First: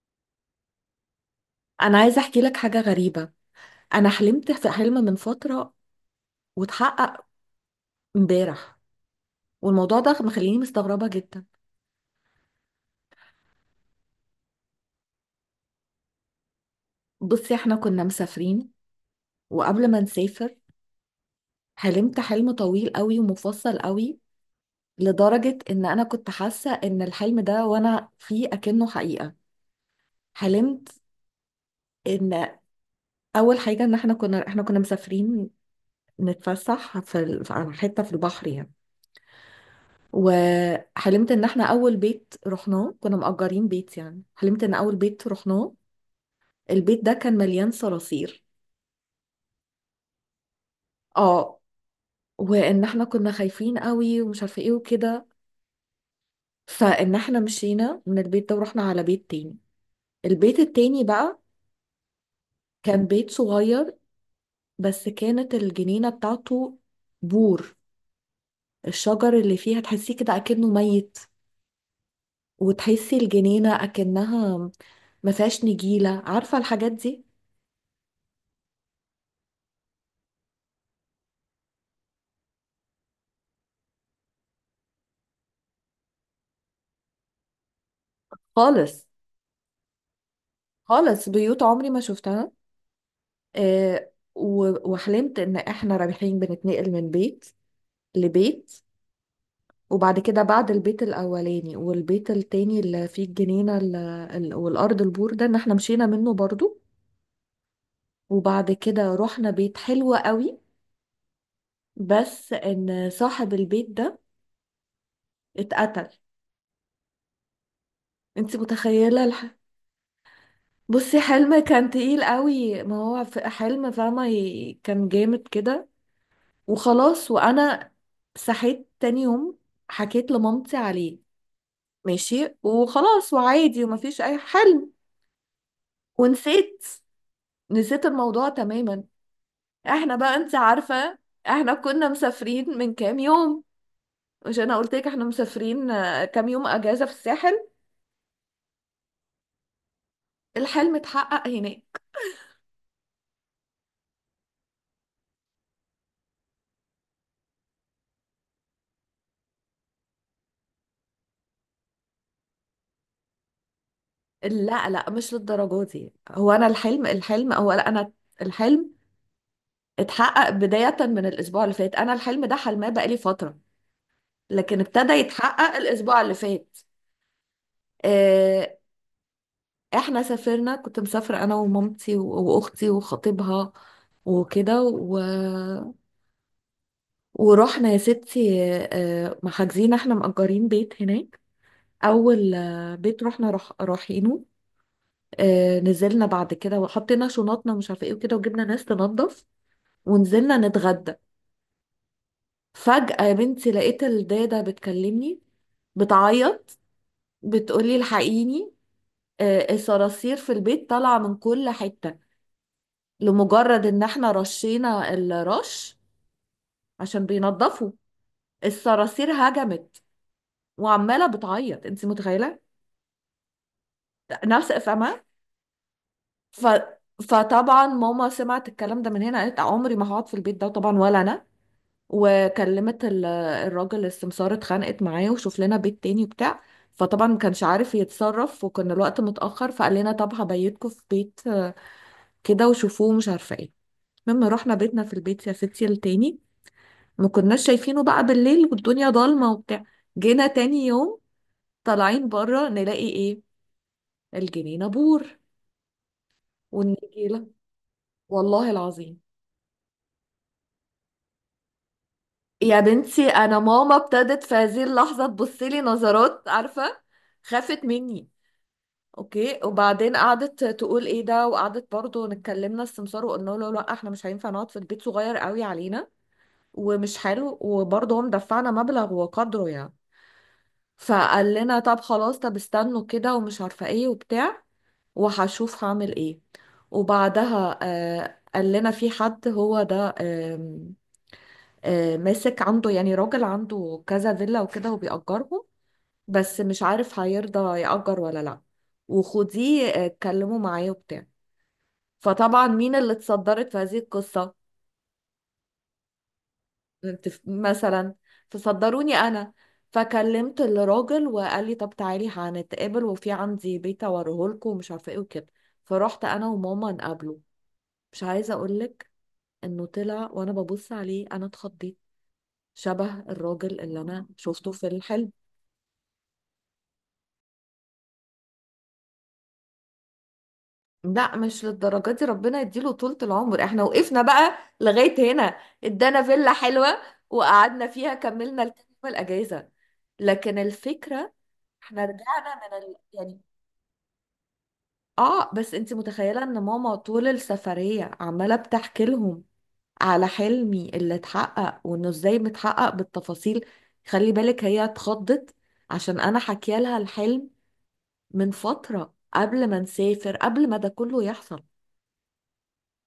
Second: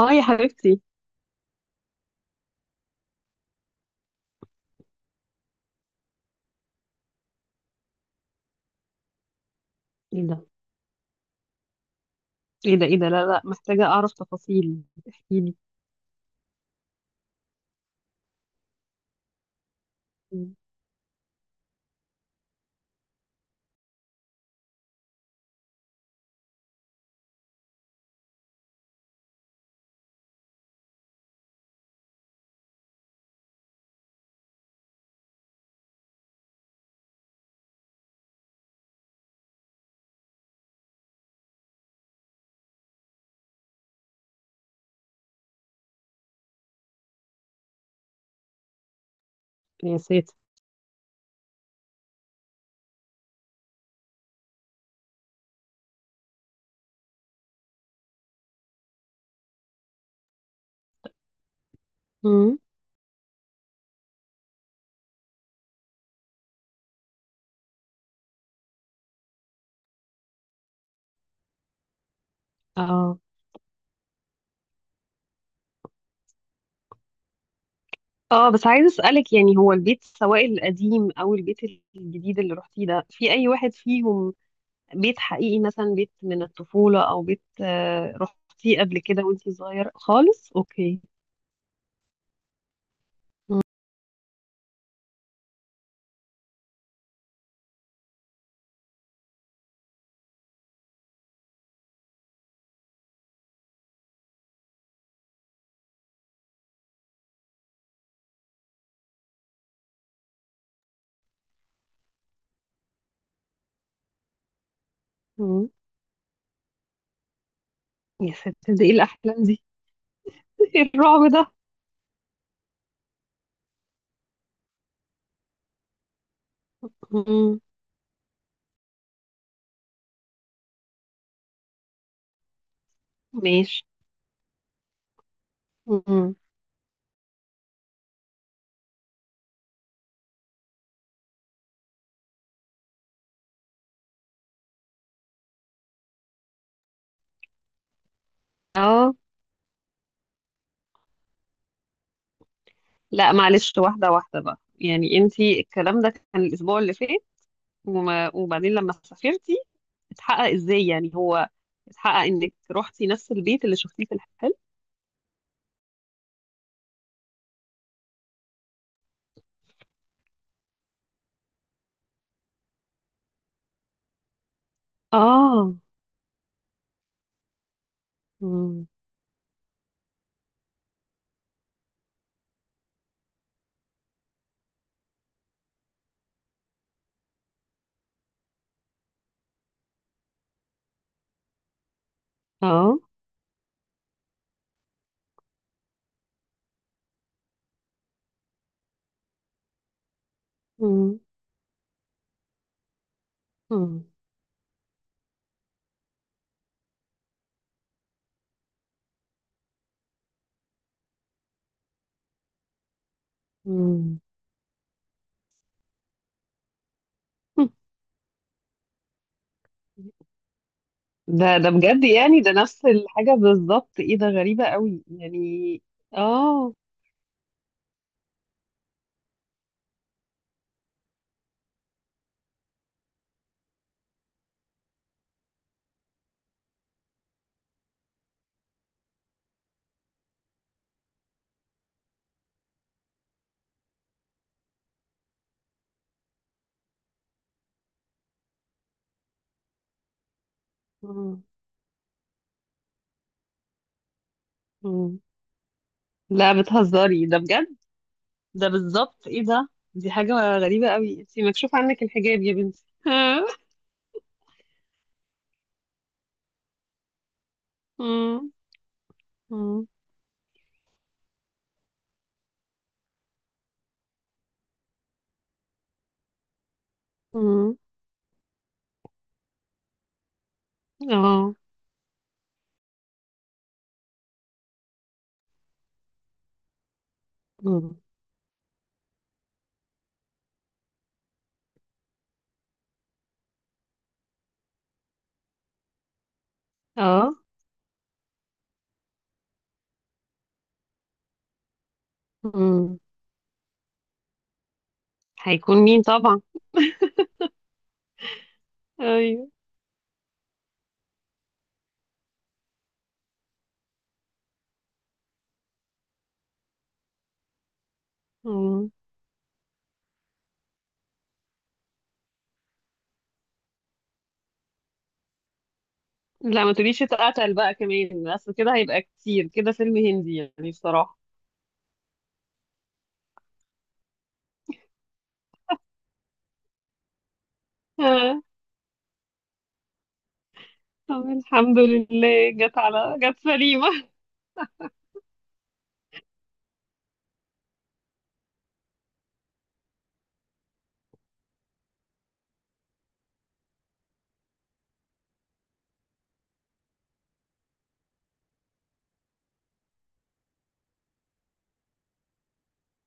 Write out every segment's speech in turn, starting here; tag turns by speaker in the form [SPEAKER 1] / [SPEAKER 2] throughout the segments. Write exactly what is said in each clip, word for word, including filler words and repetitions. [SPEAKER 1] اه، يا حبيبتي.
[SPEAKER 2] انا عايزه احكي لك حاجه غريبه. انا حلمت في حلم من فتره واتحقق امبارح، والموضوع ده
[SPEAKER 1] ايه ده؟
[SPEAKER 2] مخليني مستغربه جدا.
[SPEAKER 1] ايه ده؟ ايه ده؟ لا، لا، محتاجة اعرف تفاصيل. احكيلي.
[SPEAKER 2] بصي، احنا كنا مسافرين وقبل ما
[SPEAKER 1] مم.
[SPEAKER 2] نسافر حلمت حلم طويل قوي ومفصل قوي، لدرجه ان انا كنت حاسه ان الحلم ده وانا فيه اكنه حقيقه. حلمت ان اول حاجه ان احنا كنا احنا كنا مسافرين نتفسح في ال- على حته في البحر يعني. وحلمت ان احنا اول بيت رحناه كنا مأجرين بيت، يعني حلمت ان اول بيت رحناه البيت ده كان مليان صراصير.
[SPEAKER 1] يا ساتر!
[SPEAKER 2] اه، وان احنا كنا خايفين قوي ومش عارفه ايه وكده، فان احنا مشينا من البيت ده ورحنا على بيت تاني. البيت التاني بقى
[SPEAKER 1] امم
[SPEAKER 2] كان بيت صغير، بس كانت الجنينه بتاعته بور، الشجر اللي فيها تحسيه كده اكنه ميت، وتحسي
[SPEAKER 1] اه،
[SPEAKER 2] الجنينه اكنها ما فيهاش نجيله، عارفه الحاجات دي.
[SPEAKER 1] اه، بس عايزة اسألك، يعني هو البيت، سواء القديم او البيت الجديد اللي رحتيه ده، في اي واحد فيهم بيت حقيقي، مثلا بيت من الطفولة او بيت، آه، رحتيه قبل
[SPEAKER 2] خالص،
[SPEAKER 1] كده وانتي صغيرة خالص؟ اوكي.
[SPEAKER 2] خالص بيوت عمري ما شفتها. آه و- وحلمت ان احنا رايحين بنتنقل من بيت لبيت. وبعد كده بعد البيت الاولاني والبيت التاني اللي فيه الجنينة ال- ال- والارض البور ده، ان احنا مشينا منه برضو. وبعد كده رحنا بيت حلو قوي، بس ان صاحب البيت ده
[SPEAKER 1] امم
[SPEAKER 2] اتقتل.
[SPEAKER 1] يا
[SPEAKER 2] انت
[SPEAKER 1] ساتر، ده ايه
[SPEAKER 2] متخيلة
[SPEAKER 1] الاحلام
[SPEAKER 2] الح...
[SPEAKER 1] دي؟ ايه
[SPEAKER 2] بصي،
[SPEAKER 1] الرعب ده؟
[SPEAKER 2] حلم كان تقيل قوي، ما هو في حلم فاهمة، ي- كان جامد كده. وخلاص،
[SPEAKER 1] امم
[SPEAKER 2] وانا صحيت تاني يوم حكيت لمامتي عليه، ماشي وخلاص وعادي
[SPEAKER 1] ماشي.
[SPEAKER 2] ومفيش اي حل.
[SPEAKER 1] امم
[SPEAKER 2] ونسيت، نسيت الموضوع تماما. احنا بقى انت عارفة، احنا كنا مسافرين من كام يوم. مش انا قلت لك احنا مسافرين، آه، كام يوم اجازة في الساحل؟
[SPEAKER 1] اه.
[SPEAKER 2] الحلم اتحقق هناك.
[SPEAKER 1] لا، معلش، واحدة واحدة بقى، يعني انتي الكلام ده كان الأسبوع اللي فات، وما وبعدين لما سافرتي اتحقق ازاي؟ يعني هو اتحقق انك روحتي نفس البيت اللي شفتيه في الحلم؟
[SPEAKER 2] لا لا، مش للدرجة دي، هو انا الحلم الحلم هو لا انا الحلم اتحقق بداية من الاسبوع اللي فات. انا الحلم ده حلماه بقالي فترة، لكن ابتدى
[SPEAKER 1] اه.
[SPEAKER 2] يتحقق الاسبوع اللي فات. آه،
[SPEAKER 1] مم.
[SPEAKER 2] احنا سافرنا، كنت مسافرة انا ومامتي و- واختي وخطيبها وكده و... ورحنا يا ستي. آه، محجزين احنا مأجرين بيت هناك. اول آه،
[SPEAKER 1] اه.
[SPEAKER 2] بيت رحنا رح... رايحينه. آه، نزلنا بعد كده وحطينا شنطنا مش عارفه ايه وكده، وجبنا ناس تنظف ونزلنا نتغدى.
[SPEAKER 1] مم.
[SPEAKER 2] فجأة يا بنتي لقيت
[SPEAKER 1] مم.
[SPEAKER 2] الدادة بتكلمني، بتعيط، بتقولي الحقيني، آه، الصراصير في البيت طالعة من كل حتة. لمجرد ان
[SPEAKER 1] مم.
[SPEAKER 2] احنا رشينا الرش عشان بينضفوا، الصراصير هجمت، وعمالة
[SPEAKER 1] ده ده
[SPEAKER 2] بتعيط، انت
[SPEAKER 1] بجد، يعني ده
[SPEAKER 2] متخيلة؟
[SPEAKER 1] نفس الحاجة بالظبط، ايه ده، غريبة
[SPEAKER 2] نفس،
[SPEAKER 1] قوي
[SPEAKER 2] فاهمة؟
[SPEAKER 1] يعني.
[SPEAKER 2] ف...
[SPEAKER 1] اه.
[SPEAKER 2] فطبعا ماما سمعت الكلام ده من هنا، قالت عمري ما هقعد في البيت ده، طبعا ولا انا. وكلمت ال- الراجل السمسار، اتخانقت معاه وشوف لنا بيت تاني وبتاع. فطبعا ما كانش عارف يتصرف وكان الوقت متأخر، فقال لنا طب هبيتكم في بيت آه، كده وشوفوه مش عارفة ايه. مما رحنا بيتنا في البيت يا ستي التاني، ما كناش شايفينه بقى بالليل والدنيا ضلمة وبتاع. جينا تاني يوم
[SPEAKER 1] مم.
[SPEAKER 2] طالعين بره نلاقي ايه؟ الجنينة
[SPEAKER 1] مم.
[SPEAKER 2] بور
[SPEAKER 1] لا، بتهزري، ده
[SPEAKER 2] والنجيلة،
[SPEAKER 1] بجد. ده
[SPEAKER 2] والله العظيم.
[SPEAKER 1] بالظبط. ايه ده، دي حاجة غريبة قوي، انتي مكشوف عنك الحجاب يا
[SPEAKER 2] يا
[SPEAKER 1] بنتي.
[SPEAKER 2] بنتي انا ماما ابتدت في هذه اللحظة تبص لي نظرات، عارفة؟ خافت مني.
[SPEAKER 1] مم.
[SPEAKER 2] اوكي،
[SPEAKER 1] مم.
[SPEAKER 2] وبعدين قعدت تقول ايه ده، وقعدت برضو نتكلمنا السمسار وقلنا له لا احنا مش هينفع نقعد في البيت، صغير قوي علينا ومش حلو،
[SPEAKER 1] مم.
[SPEAKER 2] وبرضه هم دفعنا مبلغ وقدره يعني. فقال
[SPEAKER 1] اه.
[SPEAKER 2] لنا طب خلاص، طب استنوا كده ومش عارفة ايه وبتاع، وهشوف هعمل ايه. وبعدها
[SPEAKER 1] مم.
[SPEAKER 2] آه قال لنا في حد هو ده آم، آه ماسك عنده، يعني راجل عنده كذا فيلا وكده وبيأجرهم، بس مش عارف
[SPEAKER 1] اه.
[SPEAKER 2] هيرضى يأجر ولا لا. وخديه آه، اتكلموا معاه وبتاع. فطبعا مين
[SPEAKER 1] مم.
[SPEAKER 2] اللي اتصدرت في هذه القصة؟
[SPEAKER 1] هيكون مين طبعا.
[SPEAKER 2] تف- مثلا فصدروني
[SPEAKER 1] ايوه.
[SPEAKER 2] انا. فكلمت الراجل وقال لي طب تعالي هنتقابل وفي عندي بيت اوريه لكم ومش عارفه ايه وكده. فرحت انا وماما نقابله. مش عايزه اقول
[SPEAKER 1] مم.
[SPEAKER 2] لك انه طلع وانا ببص عليه انا اتخضيت، شبه الراجل اللي انا شفته في الحلم.
[SPEAKER 1] لا، ما تقوليش اتقتل بقى كمان، اصل كده هيبقى كتير، كده فيلم هندي يعني بصراحة.
[SPEAKER 2] لا مش للدرجه دي، ربنا يديله طولة العمر، احنا وقفنا بقى لغايه هنا. ادانا فيلا حلوه وقعدنا فيها،
[SPEAKER 1] آه.
[SPEAKER 2] كملنا الكام يوم الأجازة. لكن
[SPEAKER 1] طب
[SPEAKER 2] الفكره،
[SPEAKER 1] الحمد
[SPEAKER 2] احنا
[SPEAKER 1] لله،
[SPEAKER 2] رجعنا من
[SPEAKER 1] جت
[SPEAKER 2] ال...
[SPEAKER 1] على جت
[SPEAKER 2] يعني،
[SPEAKER 1] سليمة.
[SPEAKER 2] اه بس انت متخيلة ان ماما طول السفرية عمالة بتحكي لهم على حلمي اللي اتحقق وانه ازاي متحقق بالتفاصيل. خلي بالك هي اتخضت عشان انا حكي لها الحلم من فترة قبل ما نسافر، قبل ما ده كله يحصل.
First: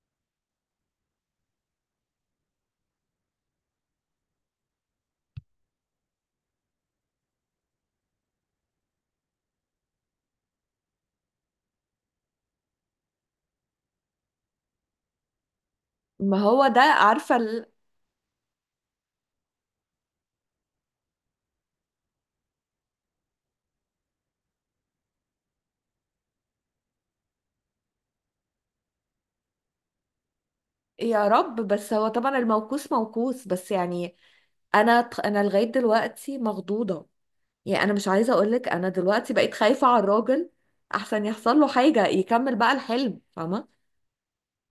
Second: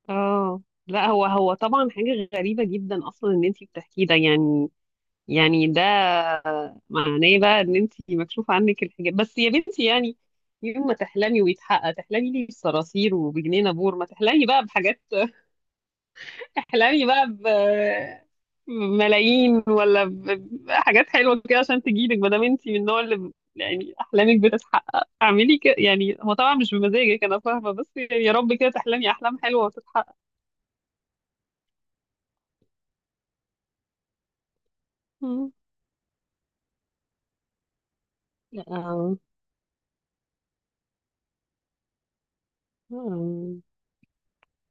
[SPEAKER 1] اه. لا، هو هو طبعا حاجة غريبة جدا اصلا ان انتي بتحكيه ده يعني. يعني ده معناه بقى ان انت مكشوف عنك الحجاب بس يا بنتي يعني. يوم ما تحلمي ويتحقق، تحلمي لي بصراصير وبجنينة بور؟ ما تحلمي بقى بحاجات.
[SPEAKER 2] ما هو ده
[SPEAKER 1] تحلمي بقى
[SPEAKER 2] عارفة
[SPEAKER 1] ب
[SPEAKER 2] ال...
[SPEAKER 1] بملايين ولا ب- بحاجات حلوة كده، عشان تجيلك، ما دام انت من النوع اللي ب- يعني احلامك بتتحقق. اعملي كده يعني، هو طبعا مش بمزاجك، انا فاهمة، بس يعني يا رب كده تحلمي احلام حلوة وتتحقق.
[SPEAKER 2] يا رب. بس هو طبعا الموقوس موقوس، بس يعني انا ت- انا
[SPEAKER 1] مم.
[SPEAKER 2] لغايه دلوقتي مخضوضه. يعني انا مش عايزه
[SPEAKER 1] لا.
[SPEAKER 2] اقولك انا
[SPEAKER 1] آه.
[SPEAKER 2] دلوقتي بقيت خايفه على الراجل، احسن يحصل له حاجه يكمل بقى الحلم،
[SPEAKER 1] آه.
[SPEAKER 2] فاهمه؟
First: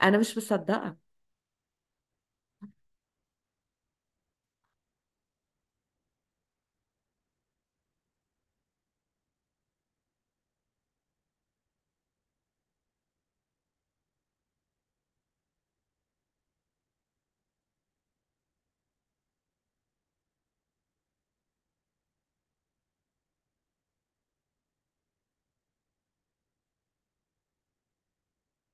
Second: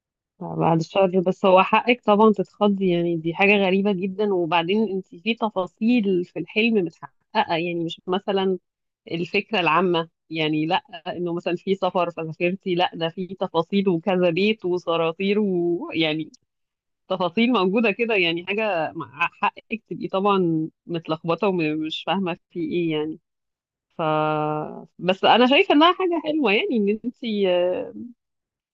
[SPEAKER 2] انا مش
[SPEAKER 1] بعد
[SPEAKER 2] مصدقه.
[SPEAKER 1] الشر، بس هو حقك طبعا تتخضي، يعني دي حاجة غريبة جدا. وبعدين انت في تفاصيل في الحلم متحققة، يعني مش مثلا الفكرة العامة يعني، لا انه مثلا في سفر فسافرتي، لا ده في تفاصيل وكذا بيت وصراطير ويعني تفاصيل موجودة كده، يعني حاجة، مع حقك تبقي طبعا متلخبطة ومش فاهمة في ايه يعني. ف بس انا شايفة انها حاجة حلوة، يعني ان انت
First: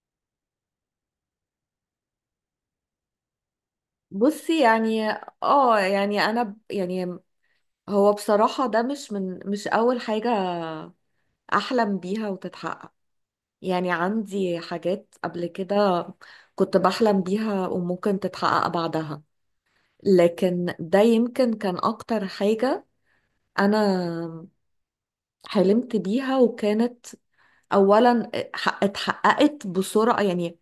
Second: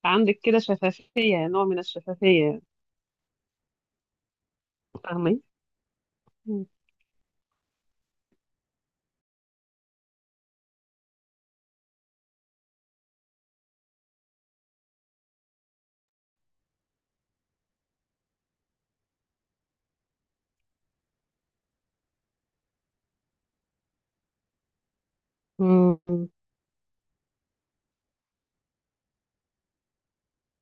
[SPEAKER 1] عندك كده شفافية، نوع من الشفافية.
[SPEAKER 2] بصي يعني،
[SPEAKER 1] فاهمة؟
[SPEAKER 2] اه يعني انا ب-
[SPEAKER 1] مم.
[SPEAKER 2] يعني هو بصراحه ده مش من مش اول حاجه احلم بيها وتتحقق. يعني عندي حاجات قبل كده كنت بحلم بيها وممكن تتحقق بعدها، لكن ده يمكن كان اكتر حاجه انا حلمت
[SPEAKER 1] مم.
[SPEAKER 2] بيها، وكانت اولا ح- اتحققت بسرعه، يعني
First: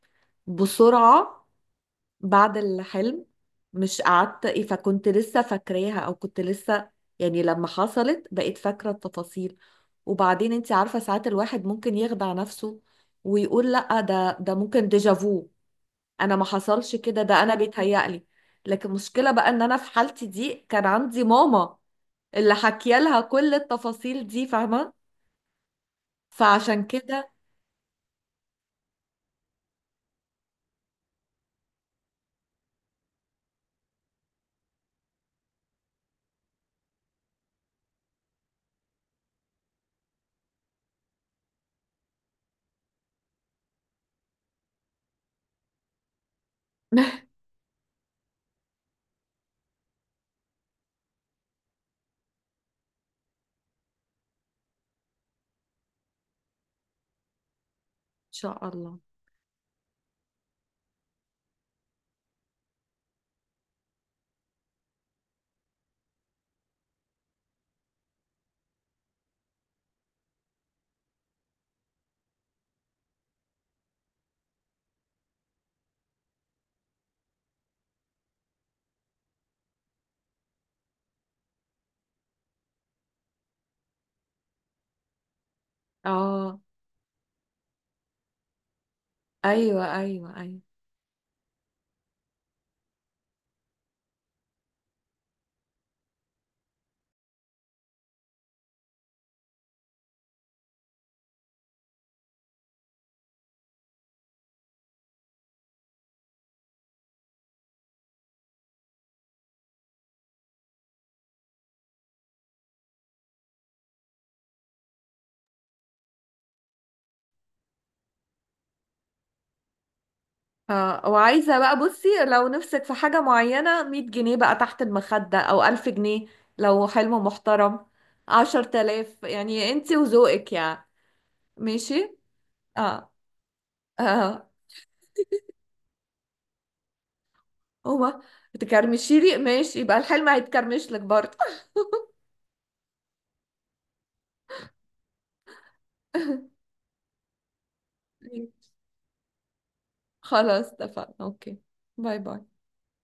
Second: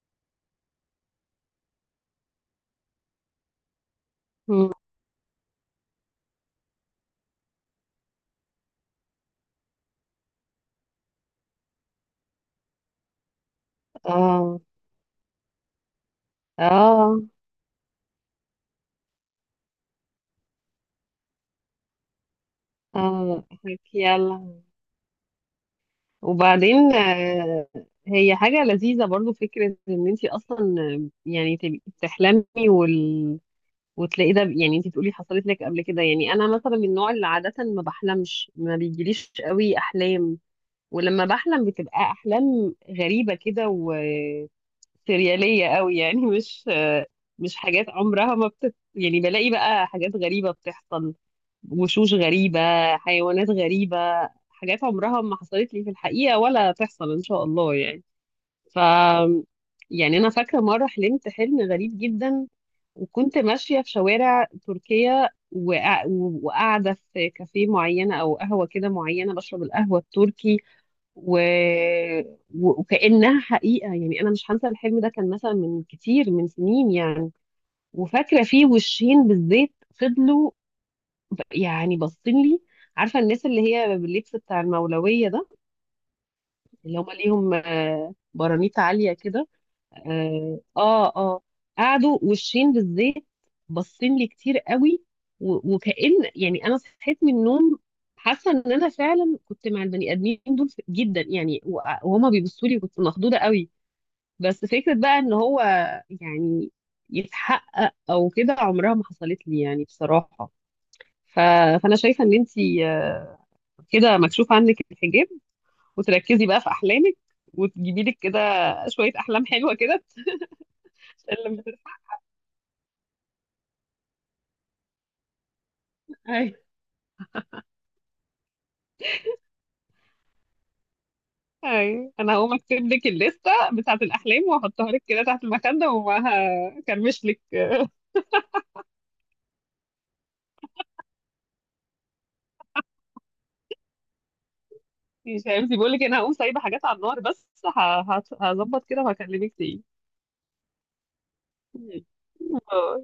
[SPEAKER 2] بسرعه بعد الحلم. مش قعدت ايه، فكنت لسه فاكراها، او كنت لسه يعني لما حصلت بقيت فاكرة التفاصيل. وبعدين انت عارفة ساعات الواحد ممكن يخدع نفسه ويقول لا، ده ده
[SPEAKER 1] اه.
[SPEAKER 2] ممكن ديجافو. انا ما حصلش
[SPEAKER 1] اه.
[SPEAKER 2] كده، ده انا بيتهيألي. لكن المشكلة بقى ان انا في حالتي دي كان عندي ماما، اللي حكي لها
[SPEAKER 1] اه.
[SPEAKER 2] كل
[SPEAKER 1] حك-
[SPEAKER 2] التفاصيل
[SPEAKER 1] يلا.
[SPEAKER 2] دي، فاهمة؟ فعشان
[SPEAKER 1] وبعدين.
[SPEAKER 2] كده
[SPEAKER 1] آه، هي حاجة لذيذة برضو، فكرة ان انتي اصلا آه، يعني تبقي بتحلمي وال... وتلاقي ده، يعني انتي بتقولي حصلت لك قبل كده. يعني انا مثلا من النوع اللي عادة ما بحلمش، ما بيجيليش قوي احلام، ولما بحلم بتبقى احلام غريبة كده وسريالية قوي يعني، مش آه،
[SPEAKER 2] ان
[SPEAKER 1] مش حاجات عمرها ما بتت... يعني، بلاقي بقى حاجات غريبة بتحصل، وشوش غريبة، حيوانات غريبة، حاجات عمرها ما حصلت لي في الحقيقة ولا تحصل إن شاء الله يعني.
[SPEAKER 2] شاء
[SPEAKER 1] ف
[SPEAKER 2] الله.
[SPEAKER 1] يعني أنا فاكرة مرة حلمت حلم غريب جدا، وكنت ماشية في شوارع تركيا وقا- وقاعدة في كافيه معينة أو قهوة كده معينة، بشرب القهوة التركي و... و- وكأنها حقيقة. يعني أنا مش هنسى الحلم ده، كان مثلا من كتير من سنين يعني. وفاكرة فيه وشين بالزيت، فضلوا يعني باصين لي. عارفه الناس اللي هي باللبس بتاع المولويه ده،
[SPEAKER 2] اه،
[SPEAKER 1] اللي هم ليهم آه، برانيت عاليه كده.
[SPEAKER 2] ايوه ايوه ايوه.
[SPEAKER 1] اه. اه. آه. قعدوا وشين بالزيت، باصين لي كتير قوي و- وكأن يعني انا صحيت من النوم، حاسه ان انا فعلا كنت مع البني ادمين دول جدا يعني و- وهما بيبصوا لي، كنت مخضوضه قوي. بس فكره بقى ان هو يعني يتحقق او كده، عمرها ما حصلت لي يعني بصراحه. ف... فانا شايفه ان انتي آه، كده مكشوف عنك الحجاب، وتركزي بقى في احلامك، وتجيبي لك كده شويه احلام حلوه كده.
[SPEAKER 2] اه،
[SPEAKER 1] عشان
[SPEAKER 2] وعايزة
[SPEAKER 1] لما،
[SPEAKER 2] بقى بصي لو نفسك في حاجة معينة مية جنيه بقى تحت المخدة أو ألف جنيه،
[SPEAKER 1] أيوة.
[SPEAKER 2] لو حلم محترم عشر تلاف، يعني انتي وذوقك يعني.
[SPEAKER 1] اي، أي.
[SPEAKER 2] ماشي،
[SPEAKER 1] انا هقوم اكتب لك
[SPEAKER 2] اه
[SPEAKER 1] الليسته بتاعه الاحلام
[SPEAKER 2] اه.
[SPEAKER 1] واحطها لك كده تحت المخده، ومعاها كرمش لك.
[SPEAKER 2] هو تكرمشي لي ماشي، يبقى الحلم هيتكرمش لك برضه.
[SPEAKER 1] مش عارفه، بقول لك انا هقوم سايبه حاجات على النار، بس ه- هت- هظبط كده وهكلمك تاني.
[SPEAKER 2] خلاص، اتفقنا، اوكي. باي باي.
[SPEAKER 1] باي.